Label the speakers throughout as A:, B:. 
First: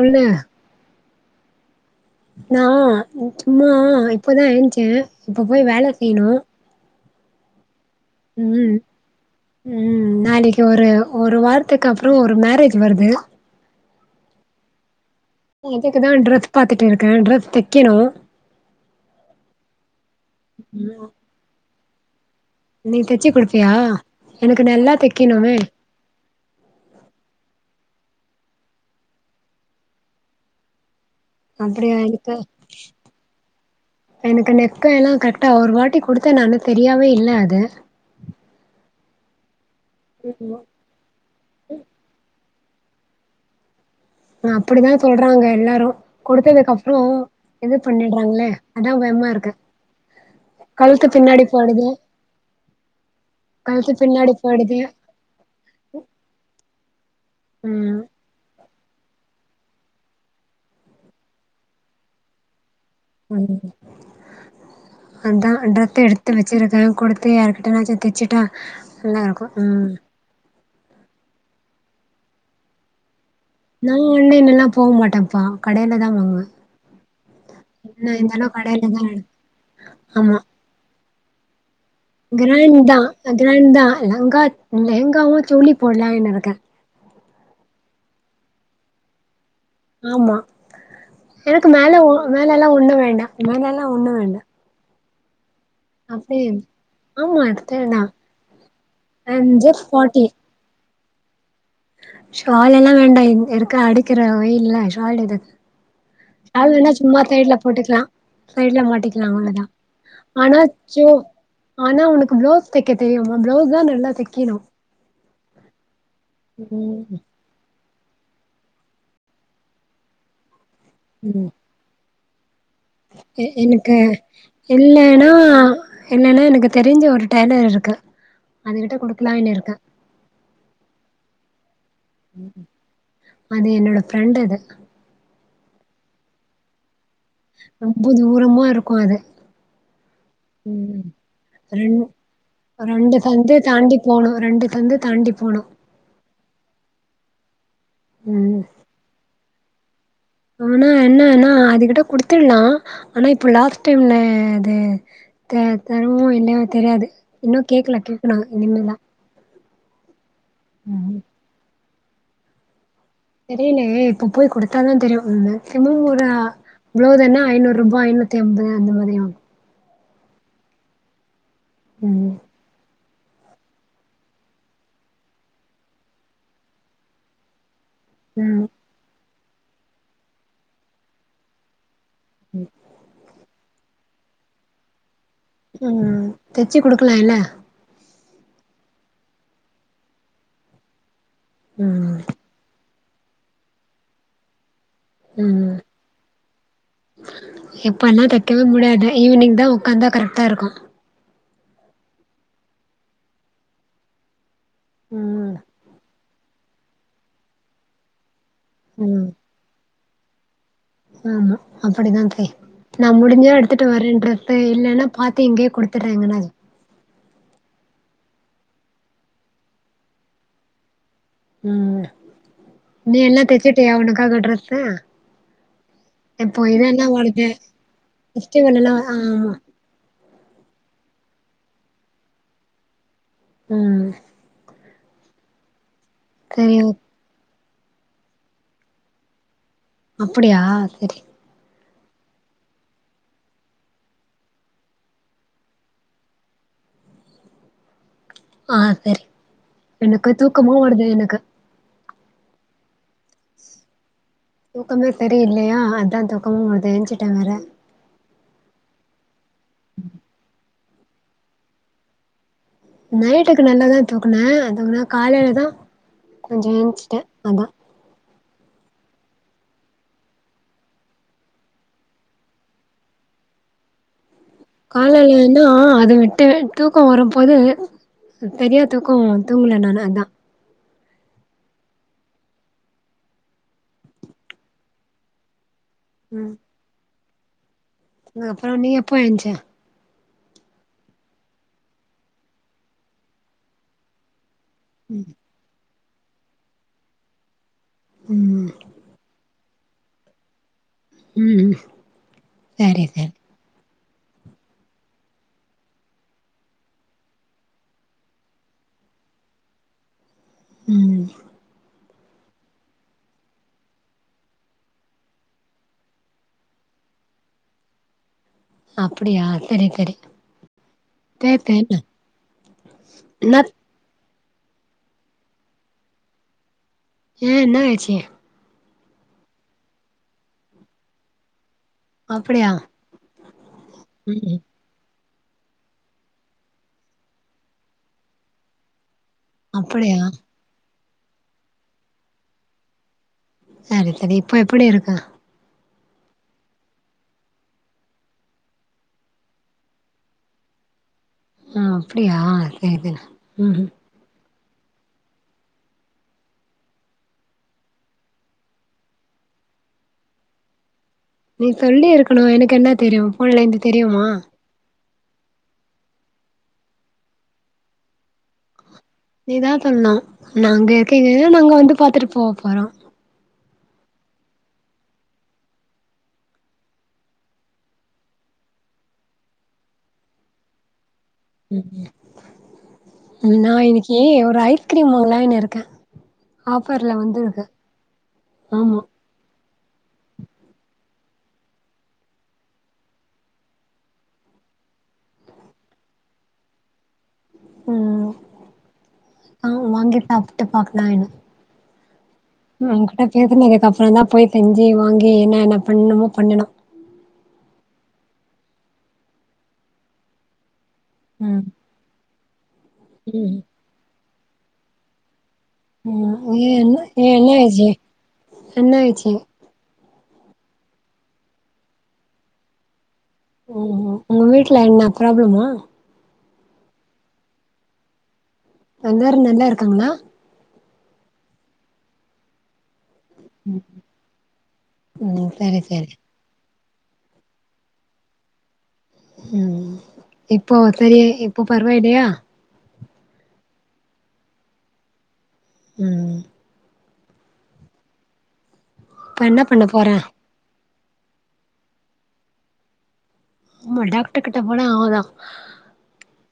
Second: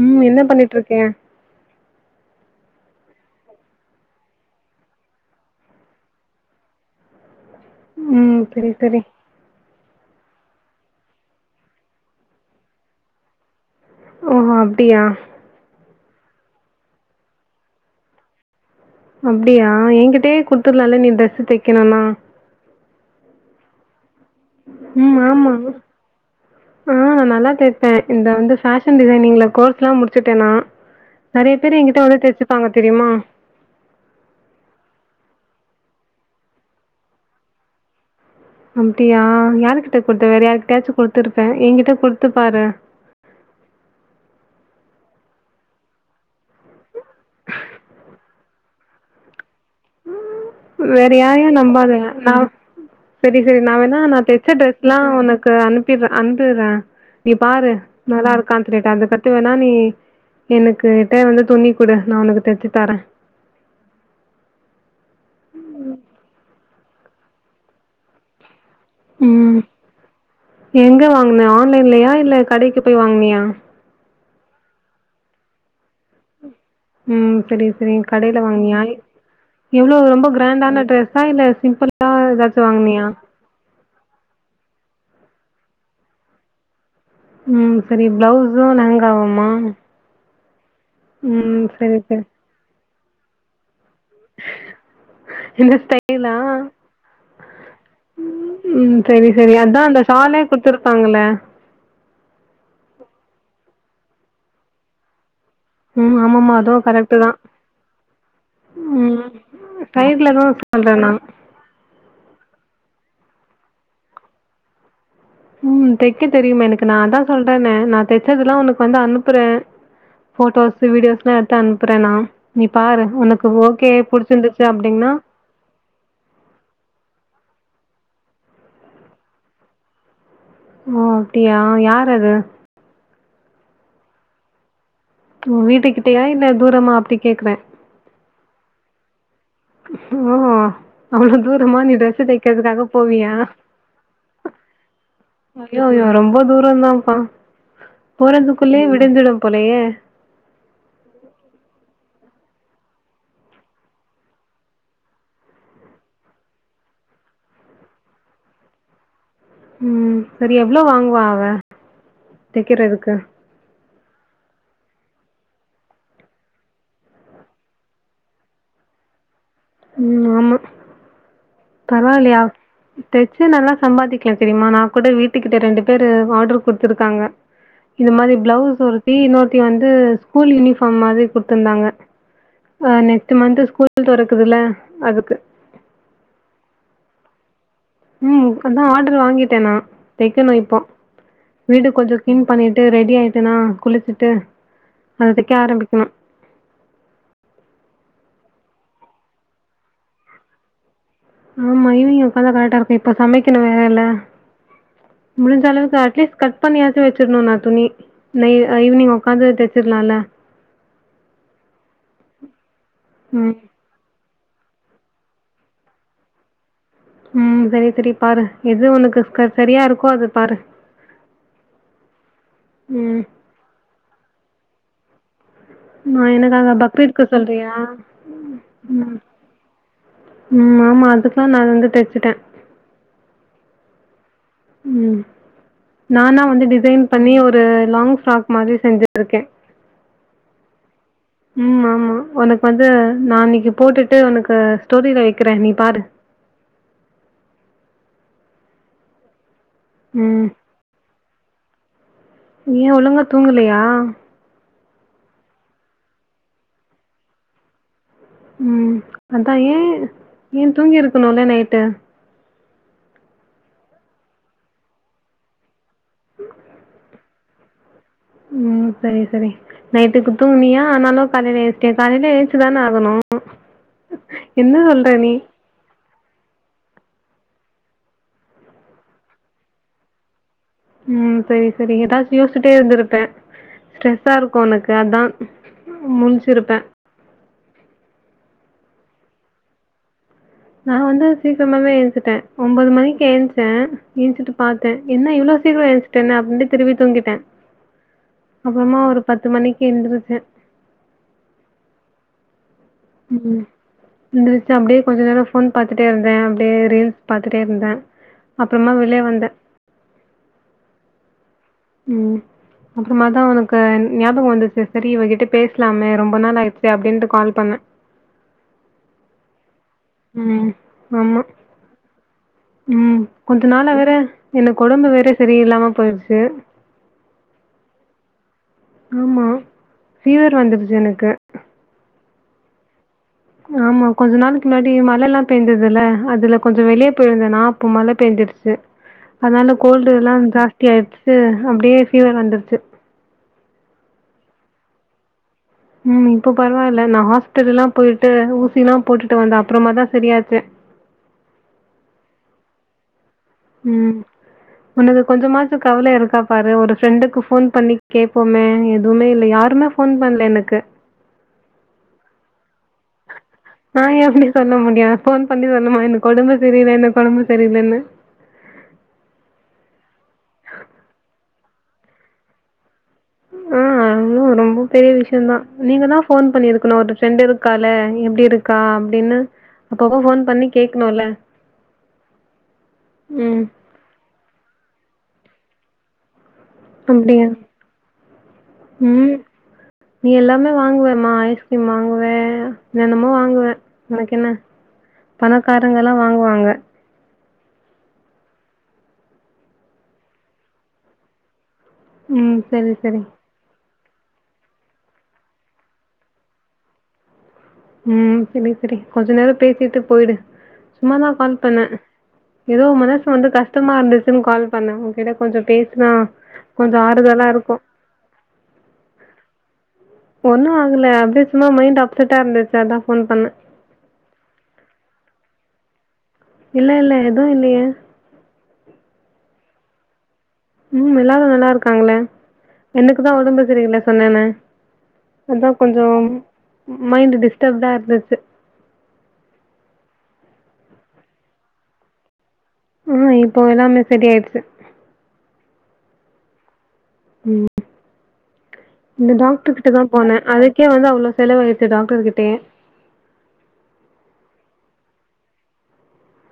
A: உம் என்ன பண்ணிட்டு இருக்கேன்
B: நான் சும்மா இப்பதான் இழுச்சேன் இப்ப போய் வேலை செய்யணும்
A: உம் சரி சரி
B: ம் நாளைக்கு ஒரு ஒரு வாரத்துக்கு அப்புறம் ஒரு மேரேஜ் வருது
A: ஓ அப்டியா
B: இதுக்குதான் ட்ரப் பாத்துட்டு இருக்கேன் ட்ரப் தைக்கணும்
A: அப்படியா என்கிட்டே குடுத்துலாம்ல நீ ட்ரெஸ் தைக்கணும்னா
B: நீ தச்சு குடுப்பியா எனக்கு நல்லா
A: உம் ஆமா
B: தைக்கணுமே
A: ஆஹ் நான் நல்லா தைப்பேன் இந்த வந்து பேஷன் டிசைனிங்ல கோர்ஸ் லா முடிச்சிட்டேனா
B: அப்படியா எனக்கு எனக்கு நெக்கு எல்லாம் க அா ஒரு வாட்டி கொடுத்தேன் நானும் தெரியாவே இல் அது
A: அப்படியா யாருக்கு கிட் ட்ட கொடுத்த வேற யாிட்டாச்சும் கொடுருப்பேன் என்கிட்ட கொடுத்து பாரு
B: அப்படித்தான் சொல்றாங்க எல்லாரும் கொடுத்ததுக்கு அப்புறம் இது பண்ணிடுறாங்களே அதான் பயமா இருக்கு
A: உ
B: கழுத்து
A: வேற
B: பின்னாடி
A: யாரா
B: போயிடுது
A: நம்பாத நான் சரி சரி நான்
B: கழுத்து
A: வேணா நான்
B: பின்னாடி
A: தைச்ச
B: போயிடுது
A: டிரரெஸ் எல்லாம் உனக்கு அனுப்பிடுன் அனுபடுறேன் நீ பாரு
B: ம்
A: நல்லா இருக்கான்னு சொல்லேட்ட அதுக்கு கத்துவேணா நீ எனக்குகிட்ட வந்து துணி கூடு நான் உனக்கு தெச்சு
B: உஹ தான் அன்றத்தை எடுத்து வச்சிருக்கேன் கொடுத்து யாருக்கிட்ட நாச்ச தச்சிட்டா
A: உம் எங்க வாங்க ஆன்லைன்லையா இல்ல கடைக்கு போய் வாங்கினியா
B: நா ஆன்லைன்ல எல்லா போக மாட்டம்ப்பா கடையிலதா வாங்குவே
A: உம் சரி சரி
B: என்ன
A: கடையில
B: இருந்தாலு
A: வாங்னியா
B: கடைல தா எடு
A: எவ்ளோ ரொம்ப கிராண்டான ட்ரெஸ் ச இல்ல சிம்பிள்
B: கிராண் தா கிராண் தா லகா லெகங்காவு சோளி போட்லானு இருக்கே
A: உம் சரி பிளவுஸு லெகங்காவுமா
B: ஆமா எனக்கு மேல ஒ
A: சரி
B: மேலலா ஒண்ணு வேண் அ நக எல்லா ஒண்ணு வேண்டா
A: உஹ
B: அப்டியே ஆமா எடுத்தேனா
A: [unintelligible] செரி
B: ஐ அம்
A: செரி அதா
B: ஜஸ்ட்
A: அந்த
B: ஃபார்ட்டி
A: [unintelligible] ப்பாங்கல்ல
B: ஷால் எல்லா வேண்டா இத் இருக்க அடிக்கிற வெயில்ல ஷால் எதுக்கு
A: ம் ஆமாமா அதுவு
B: ஷாலுனா
A: கரெக்ட்டு
B: சும்மா
A: தா
B: சைடு்ல போட்டுகலா சைடுல
A: ம்
B: மாட்டிகலா அவ்லோதா
A: சைட்ல தா
B: ஆனா
A: சொல்றே
B: சோ
A: நா
B: ஆனா உனக்கு பிளஸ் தெக்க தெரியுமா பிளவுஸ்தா நல்லா தெக்கனு
A: உம் தெக்க தெரியுமே எனக்கு நாந்தா சொல்றேனே நா தெச்சதெல்லா உனக்கு வந்து அனுப்புறே ஃபோட்டோஸ் வீடியோஸ்லா எடுத்து அனுப்புறே நா நீ பாரு
B: எ
A: உனக்கு ஓகே
B: எனக்கு
A: புடிச்சிருந்துச்சு அப்டின்னா
B: இல்லனா இல்லனா எனக்கு தெரிஞ்ச ஒரு டெய்லர் இருக்க அதுகிட்ட கொடுக்கலாயினுருக்கே
A: ஓ அப்டியா யாரது
B: அது என்னோட ஃப்ரெண்டது
A: உ வீட்டுக்கிட்டயா இல்ல தூரமா அப்டி கேக்குறே
B: ரொம்ப தூரமா இருக் கோறு
A: ஓ அவ்ளோ தூரமா நீ
B: ரெண்
A: ட்ரஸ்ஸு தெக்கிறதுக்காக
B: ரெண்டு
A: போவியா
B: சந்து தாண்டி போணு ரெண்டு சந்து தாண்டி போணு
A: ஐயோயோ ரொம்போ தூரந்தாம்பா
B: உம்
A: போலயே
B: ஆனா என்னனா அதுகிட்ட குடுத் த்துல்லா ஆனா இப்ப லாஸ்ட் டைம்ல அது த தருமோ இல்லையோ தெரியாது இன்னு கேக்ல கேக்னு இனிமேதா
A: உம் சரி எவ்ளோ வாங்குவா அவ தெக்கிரதுக்
B: தெரியலேயே இப்ப போய் கொடுத்தாதா தெரியு அ மேக்சிமோ ஒரு ப்ளவுஸுனா ஐநூர்ரூபா ஐநூத்தி அம்பது அந்த மாரி ஆகு
A: உம் ஆமா
B: ம்
A: பரவாயில்லையா தச்சா நல்லா சம்பாதிக்கலாம் தெரியுமா நான் கூட வீட்டுக்கிட்ட ரெண்டு பேரு ஆர்டர் குடுத்திருக்காங்க இது மாதிரி
B: ம்
A: ப்ளவுஸ் ஒருத்தி இன்னொரு த்தி வந்து ஸ்கூல் யூனிபார்ம் மாதிரி கொடுத்திருந்தாங்க அஹ் நெக்ஸ்ட் மந்த் ஸ்கூல் தொறக்குதுல அதுக்கு
B: உஹம் தச்சு குடுக்கலாம் இல்ல
A: உம் இப்பதான் ஆர்டர் வாங்கிட்டேன் நான் தைக்கணும் இப்போ வீடு
B: ம்
A: கொஞ்சம் கிளீன் பண்ணிட்டு ரெடி ஆயிட்டனா குளிச்சுட்டு அது தக்க
B: ம்
A: ஆரம்பிக்கலாம்
B: இப்பெல்லாம் தைக்கவே முடியாது ஈவினிங் தான் உட்காந்தா கரெக்ட்டா இருக்கும்
A: ஆமா ஈவிங் உட்காந்தான் கரெக்டா இருக்கும் இப்ப சமைக்கணும் வேற இல்ல
B: ம்
A: முடிஜ்ச அளவுக்கு அட்லிஸ் கட் பண்ணியாச்சி வச்சிருணும் நா துணி ஈவினிங் உட்காந்து தச்சிடலாம்ல [inaudible]
B: உம் அப்படிதான் நான் முடிஞ்சா
A: ம்.
B: எடுத்துட்டு வரேன்றார் இப்ப இல்லைன்னா பார்த்து இங்கேயே குடுத்துட்ரேகுரார்
A: உம் சரி சரி பாரு எது உனக்கு சரியா இருக்கோ அது பாரு
B: உம் நீ
A: ம்.
B: எல்லாம் தச்சுட்டியா உனக்காக ட்ரஸ் ஆஹ
A: நா எனக்காக பக்ரீத் சொல்றியா
B: ஃபெஸ்டிவல் எல்லா ஆமா
A: உம் ஆமா அதுக்கு நான் அத வந்து தச்சுட்டேன்
B: உஹம்
A: உம் நானா வந்து
B: சரி ஓ
A: டிசைன் பண்ணி ஒரு இந்த லாங் ப்ராக் மாதிரி செஞ்சுட்டு இருக்கேன்
B: அப்படியா சரி
A: ம் ஆமா உனக்கு வந்து நான் இன்னைக்கு போட்டுட்டு உனக்கு ஸ்டோரியில வைக்கிறேன் நீ பாரு
B: ஆஹ் சரி எனக்கு
A: ம்.
B: தூக்கமா வருது எனக்கு
A: ஏன் ஒழுங்க தூங்கலையா
B: தூக்கமே சரி இல்லையா அதான் தூக்கமும் வருது எந்திருசிட்டேன் வேற
A: உம் அதான் ஏன் ஏன் தூங்கி இருக்கணும்ல நைட்டு
B: நைட்டுக்கு நல்லாதான் தூக்குனேன் தூக்குனா காலையிலதான் கொஞ்சம் ஏச்சுிட்டேன் அதான்
A: ம் செரி செரி நைட்டுக்கு தூங்கினியா ஆனாலும் காலயில ஏன்சிட்டேன் காலயில ஏன்ச்சுதானே ஆகணும் என்ன சொல்ற நீ?
B: காலைலனா அத விட்டு விட்டு தூக்கம் வரும்போது பெரிய தூக்கம் தூங்கல நா அதான்
A: ம் செரி செரி ஏதாச்சும் யோசிட்டே இருந்திருப்பே ஸ்ட்ரெஸ்ஸா இருக்கும் உனக்கு அதான் முஞ்சுருப்பேன்
B: அப்பறம் நீ எப்போ ஏன்ச்சா
A: நான வந்து சீக்கிரமாவே எழுன்துட்டேன் ஒன்பது மணிக்கு எழுந்திச்சே எஞ்சிட்டு பாத்தேன் என்ன இவ்ளோ சீக்கிரம் ஏன்ட அப்டின்னுட்டு திரும்பி தூங்கிட்டேன்
B: ம்
A: அப்பறமா ஒரு பத்து மணி எந்திரிச்சேன்
B: ம் செரி செரி
A: எந்திரிச்சி அப்டியே கொஞ்ச நேரம் போன் பாத்துட்டே இருந்தேன் அப்டியே ரீல்ஸ் பாத்துட்டே இருந்தேன் அப்பறமா வெளிய வந்தேன்
B: ம்
A: ம் அப்பறமா தான் உனக்கு ஞாபகம் வந்துச்சு செரி இவகிட்ட பேசலாமே ரொம்ப நாள் ஆயிடுச்சு அப்டின்னுட்டு கால் பண்ணேன்
B: அப்டியா சரி சரி
A: ம் ஆமா
B: பேசேன்ன
A: ம்
B: என்னா
A: கொஞ்ச நாள வேற எனக்கு உடம்பு வேற செரியில்ல்லாம போயிருச்சு
B: ஏ என்ன ஆச்சி
A: ஆமா பீவர் வந்துருச்சு எனக்கு
B: அப்டியா
A: ஆமா கொஞ்ச
B: ம்
A: நாலுக்கு முன்னாடி மழ எல்லாம் பெஞ்சுததுல அதுல கொஞ்ச வெளிய போயிருந்தேனா அப்போ மழ பெஞ்சுடுச்சு அதனால கொல்டு
B: அப்டியா
A: எல்லாம் ஜாஸ்தி ஆயிடுச்சு அப்டியே பீவர் வந்துருச்சு
B: செரி செரி இப்ப எப்டி இருக்கு
A: ம் இப்போ பரவாயில்ல நான ஹாஸ்பிடல்ல எல்லாம் போயிட்டு ஊசி எல்லா போட்டுட்டு வந்தேன் அப்பறமாதான் செரியாச்சே
B: ஹா அப்டியா செரி செரி
A: ம் உனக்கு கொஞ்ச மாச கவல இருக்கா பாரு ஒரு ப்ரெண்டுக்கு போன் பண்ணி கேட்போமே எதுவுமே இல்ல யாருமே போன் பண்ணல எனக்கு
B: நீ சொல்லி இருக்கணும் எனக்கு என தெரியும் [unintelligible] தெரியுமா
A: போன் பண்ணி வரணுமா எனக்கு உடம்பு செரியல என்ன உடம்பு செரியலன்னு
B: நீதான் சொல்லனும் நாங்க இருகிக நாங்க வந்து பாத்துட்டு போக போறோம்
A: ஹா ஆளு ரொம்ப பெரிய விசயம் தான் நீங்க தான் போன் பண்ணிருக்கணும் ஒரு ப்ரெண்ட் இருக்காலே எப்டி இருக்கா அப்டின்னு அப்பப்ப போன் பண்ணி கேக்கணும்ல
B: ம்
A: ம்
B: நா இன்னைக்கு ஒரு ஐஸ்கிரீம் வாங்கன இருக்கேன் ஆஃபர்ல
A: அப்டியா
B: வந்துருக்கு ஆமா
A: ம் நீ எல்லாமே வாங்குவமா ஐஸ்கிரீம் வாங்குவே வேனுமோ வாங்குவே உனக்கு என்ன பணக்காரங்கலாம் வாங்குவாங்க
B: உம் ஆஹ் வாங்கி சாப்ட்டு பாக்கலாம் இரு
A: ம் சரி
B: உம்
A: சரி
B: உகிட்ட [unintelligible] அப்பறம் தான் போய் செஞ்சு வாங்கி என்ன என்ன பண்ணுமோ பண்ணணும்
A: உம் சரி சரி கொஞ்சம் நேரம் பேசிட்டு போயிடு சும்மாதான் கால்
B: ம்
A: பண்ணே ஏதோ மனசு வந்து கஷ்டமா இருந்துச்சு கால் பண்ண உ கிட்டஜ
B: உஹம் ஏ என்ன ஏ
A: இருக்கும்
B: என்னச்சு என்னச்சு
A: ஒண்ணும் ஆகல அப்டியே சும்மா மைண்ட் அப்செட்டா இருந்துச்சு அதான்
B: ம் உங்க வீட்டுல என்ன ப்ராப்ளமா
A: இல்ல இல்ல எதும் இல்லையே
B: எல்லாரும் நல்லா இருக்காங்களா
A: உம் எல்லாரும் நல்லா இருக்காங்களே எனக்கு தான் வொடம்பு சரியில்ல சொன்னேன்னே
B: ம்
A: அதான்
B: சரி சரி
A: கொஞ்சம் மைண்டு டிஸ்டரப்டா இருந்துச்சு
B: உம் இப்போ சரி இப்போ பரவாயலையா
A: உம் இப்போ எல்லாமே சரிய ஆயடுச்சு
B: உம்
A: உம்ஃ இந்த
B: இப்ப என்ன
A: டாக்டர்
B: பண்ண
A: கிட்ட
B: போற
A: தான் போனேன் அத கக்கே வந்து அவ்ளோ செலவாயிருச்சு டாக்டர்கிட்டேயே
B: ஆமா டாக்டர் கிட்ட போன ஆதான்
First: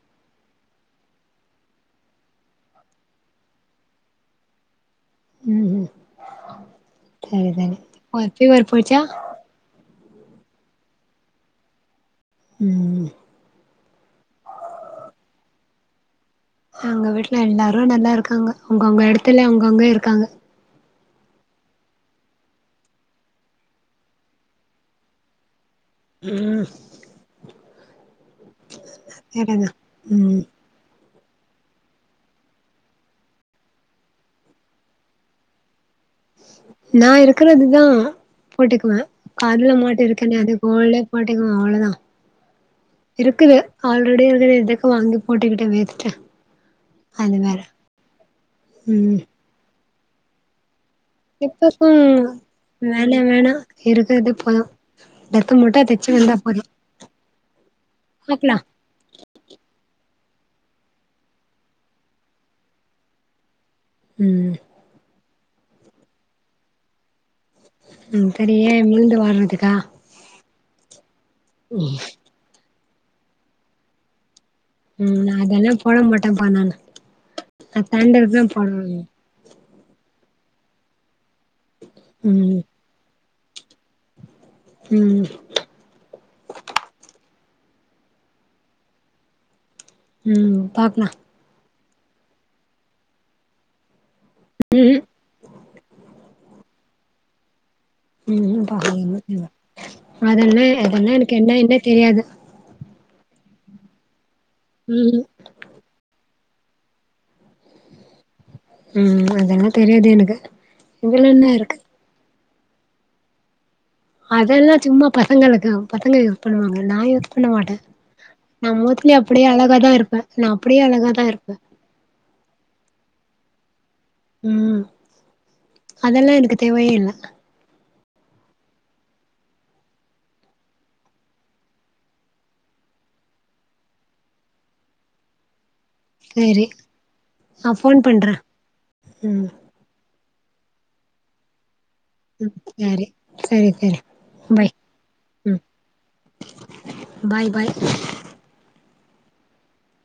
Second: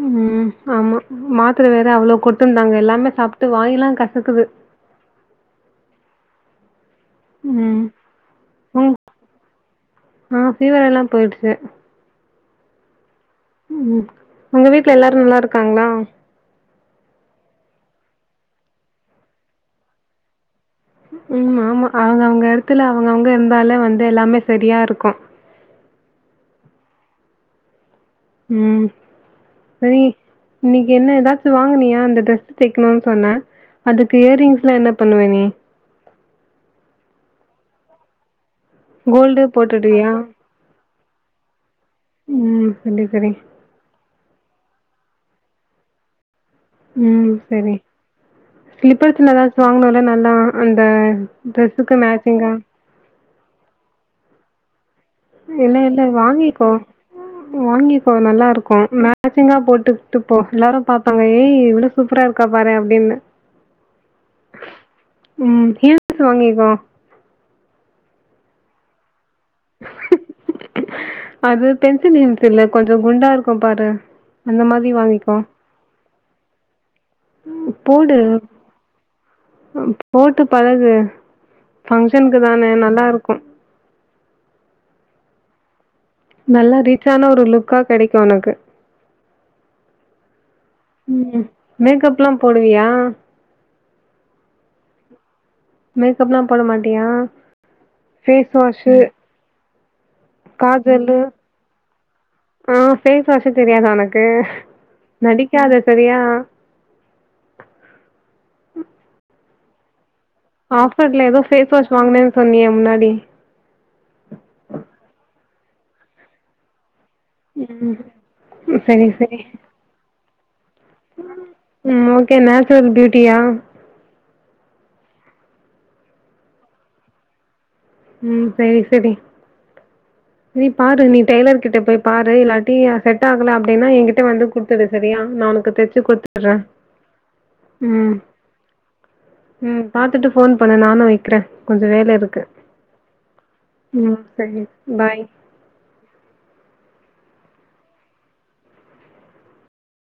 A: உம் ஆமா மாத்திர வேற அவ்வளவு கொட்டும்ந்தாங்க எல்லாமே சாப்பிட்டு வாங்கிலாம் கசக்குது
B: உம் உம் சரி சரி
A: ம்
B: [unintelligible] ஃபீவர் போயிருச்சா
A: ஆஹ் ஃபீவர் எல்லாம் போயிருச்சு
B: உம்
A: உம் உங்க வீட்டுல எல்லாரும் நல்லா இருக்காங்களா
B: அங்க வீட்டுல எல்லாரும் நல்லா இருக்காங்க அவங்கவுங்க இடத்துல அவங்க அங்க இருக்காங்க
A: உம் ஆமா அவங்க அவங்க இடத்துல அவங்கவுங்க இருந்தாலே வந்து எல்லாமே சரியா இருக்கும்
B: உம்
A: உம் சரி
B: ம்
A: இன்னைக்கு என்ன ஏா அது வாங்குனியா அந்த டிரெஸ் தக்கணும்னு சொன்ன அதுக்கு இயரிங்ஸ்லாம் என்ன பண்ணுவ நீ
B: நான் இருக்கறதுதான் போட்டுக்குவேன்
A: கோல்டு
B: அதுல மாட்டு
A: போட்டுடுவியா
B: இருக்கனே அது கோல் வாட்டைக்கு தான்
A: ம் சரி சரி
B: இருக்குது ஆள் மறுபடியடி இரு இதக்க வாங்கி போட்டிட்டே வேத்துட்ட
A: உம் செரி ஸ்லிப்பர்ஸ்ல எதாச்சும் வாங்கனும் நல்லா உம்
B: இப்பக்கும் வேல வேணாம் இருக்கிறதேபோ போதும்
A: இல்ல இல்ல வாங்கிக்கோ வாங்கிக்கோ நல்லா
B: பாக்கலா
A: இருக்கும் மேச்சிங்கா போட்டு டுப்போ எல்லாரும் பாப்பாங்க ஏய் எவ்ளோ சூப்பரா இருக்கா பாறேன் அப்டின்னு
B: உம்
A: உம் ஹில்ஷ் வாங்க்கோம்
B: உம் சரியேன் விழுந்து வாங்குனத்ததுக்கா
A: [unintelligible] அது பென்சன் ன்னிஸ் இல்ல கொஞ்சம் குண்டா இருக்கும் பாரு அந்த மாரி வாங்கிக்கோ
B: உஹம் அதெல்லாம் போட மாட்டேப்ப நானு அ
A: போடு
B: தண்டர் தான் பண்ணுவீங்க
A: போட்டு பழகு பங்ஷனுக்கு
B: ம்
A: தானே நல்லா இருக்கும் குரு
B: உம்
A: நல்ல ரீச்ச ஆன ஒரு லுக்கா கெடைக்கும் உனக்கு
B: உம் பாக்கலாம்
A: மேக்கப்ல்லாம் போடுவியா
B: உஹஹம்
A: மேக்கப்லாம் பண்ண மாட்டியா ஃபேஸ் வாஷு
B: உஹம் அதல அதெல்லாம்
A: காஜலு
B: எனக்கு என்ன என்ன தெரியாது
A: பேச்சுவாஷ் தெரியாத உனக்கு
B: ம்
A: நடிக்காத சரியா
B: உம் அதனர் தெரியாது எனக்கு
A: ஆஃபர் இல்ல
B: இதுல என்ன
A: ஏதோஃபேஸ்
B: இருக்கு
A: வாஷ் வாங்கனே சொன்னிய முன்னாடி
B: அதெல்லாம் சும்மா பசங்களுக்கு பசங்க யூஸ் பண்ணுவாங்க நான் பண்ண மாட்டேன்
A: ம்
B: நான்
A: சரி
B: மோஸ்லி
A: சரி
B: அப்படியே அழகாதான் இருப்பேன் நான் அப்படியே அழகாதான் இருப்பேன்
A: ம் ஓகே நேச்சுரல் பியூட்டியா
B: உம் அதெல்லாம் எனக்கு தேவயே இல்ல
A: உம் சரி சரி நீ பாரு நீ டெய்லர் கிட்ட போய் பாரு இல்லாட்டி செட் ஆகல அப்படின்னா என்கிட்ட வந்து குடுத்துடு சரியா நான் உக்கு தெச் கொடுத்தாறேன்
B: சேரி நா ஃபோன்
A: உம்
B: பண்றே ம்
A: உம் பாத்துட்டு போன் பண்ணன் நானும் வைக்கிறேன் கொஞ்சம் வேல இருக்கு
B: ம் சேரி சேரி சேரி
A: ம் செரி பாய்
B: ம் பாய் பாய்